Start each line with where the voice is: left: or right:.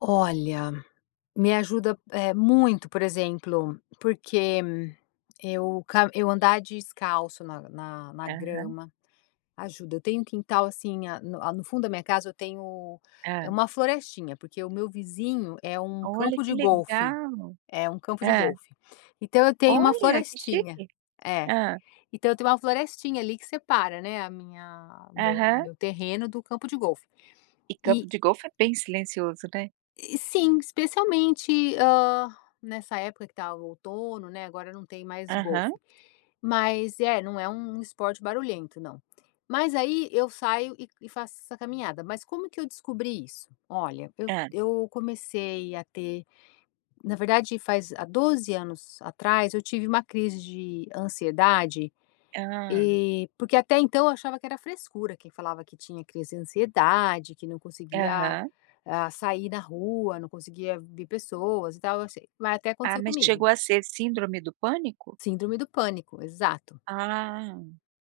left: Olha, me ajuda, eh, muito, por exemplo, porque eu ca eu andar descalço na na na
right: Aham.
left: grama, ajuda eu tenho um quintal, assim, a no no fundo da minha casa eu tenho,
right: Ah.
left: uma florestinha, porque o meu vizinho é um
right: Olha,
left: campo
right: que
left: de golfe,
right: legal!
left: é um campo de
right: Hã.
left: golfe, então eu tenho uma
right: Olha, que
left: florestinha
right: chique.
left: é.
right: Hã.
left: Então eu tenho uma florestinha ali que separa, né, a minha o meu o
right: Aham.
left: meu terreno, do campo de golfe.
right: E
left: E
right: campo de golfe é bem silencioso, né.
left: E, sim. Especialmente, hã, nessa época que estava o outono, né, agora não tem mais
right: Aham.
left: golfe. Mas é, não é um um esporte barulhento, não. Mas aí eu saio e e faço essa caminhada, mas como que eu descobri isso? Olha, eu
right: Hã.
left: eu comecei a ter na verdade faz há 12 anos atrás eu tive uma crise de ansiedade,
right: Hã.
left: eh porque até então eu achava que era frescura, quem falava que tinha crise de ansiedade, que não conseguia,
right: Aham.
left: ah, sair na rua, não conseguia ver pessoas e tal, eu sei mas até
right: Ah,
left: acontecer
right: mas
left: comigo.
right: chegou a ser síndrome do pânico?
left: Síndrome do pânico, exato.
right: Ah.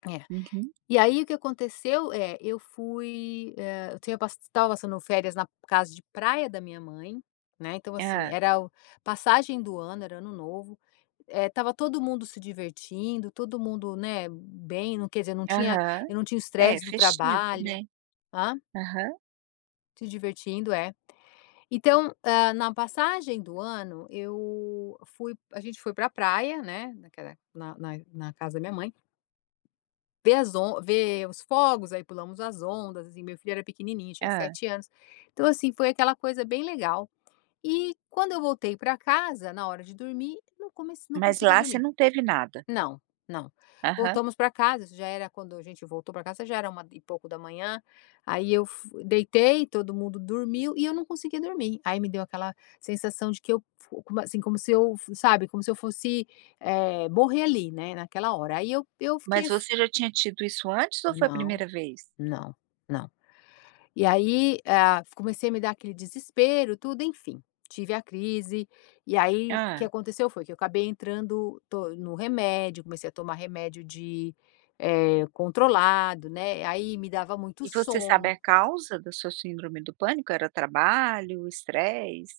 left: É.
right: Uhum.
left: E aí o que aconteceu é, eu fui, eh, eu tenho estava passando férias na casa de praia da minha mãe, né, então, assim,
right: Hã.
left: era o passagem do ano, era ano novo, eh, estava todo mundo se divertindo, todo mundo, né, bem, não quer dizer, não tinha,
right: Aham.
left: eu não tinha
right: É,
left: estresse do
right: festivo,
left: trabalho.
right: né.
left: Hã?
right: Aham.
left: Se divertindo, é. Então, hã, na passagem do ano, eu fui a gente foi pra praia, né, naquela na na na casa da minha mãe ver as on ver os fogos, aí pulamos as ondas, e meu filho era pequenininho, tinha
right: Hã.
left: 7 anos. Então, assim, foi aquela coisa bem legal. E, quando eu voltei para casa, na hora de dormir, não comec não
right: Mas
left: conseguia
right: lá você
left: dormir.
right: não teve nada?
left: Não, não.
right: Aham.
left: Voltamos para casa, já era quando a gente voltou pra casa já era uma e pouco da manhã, aí eu f deitei, todo mundo dormiu e eu não conseguia dormir, aí me deu aquela sensação de que eu f assim, como se eu, sabe, como se eu fosse, eh, morrer ali, né, naquela hora, aí eu eu fiquei,
right: Mas
left: assim
right: você já tinha tido isso antes, ou foi a
left: Não,
right: primeira vez?
left: não, não. E aí, eh, ah, comecei a me dar aquele desespero tudo, enfim, tive a crise, e aí o que
right: Hã.
left: aconteceu foi que eu acabei entrando to no remédio, comecei a tomar remédio de eh, controlado, né, aí me dava muito
right: E você sabe
left: sono.
right: a causa da sua síndrome do pânico? Era trabalho, stress?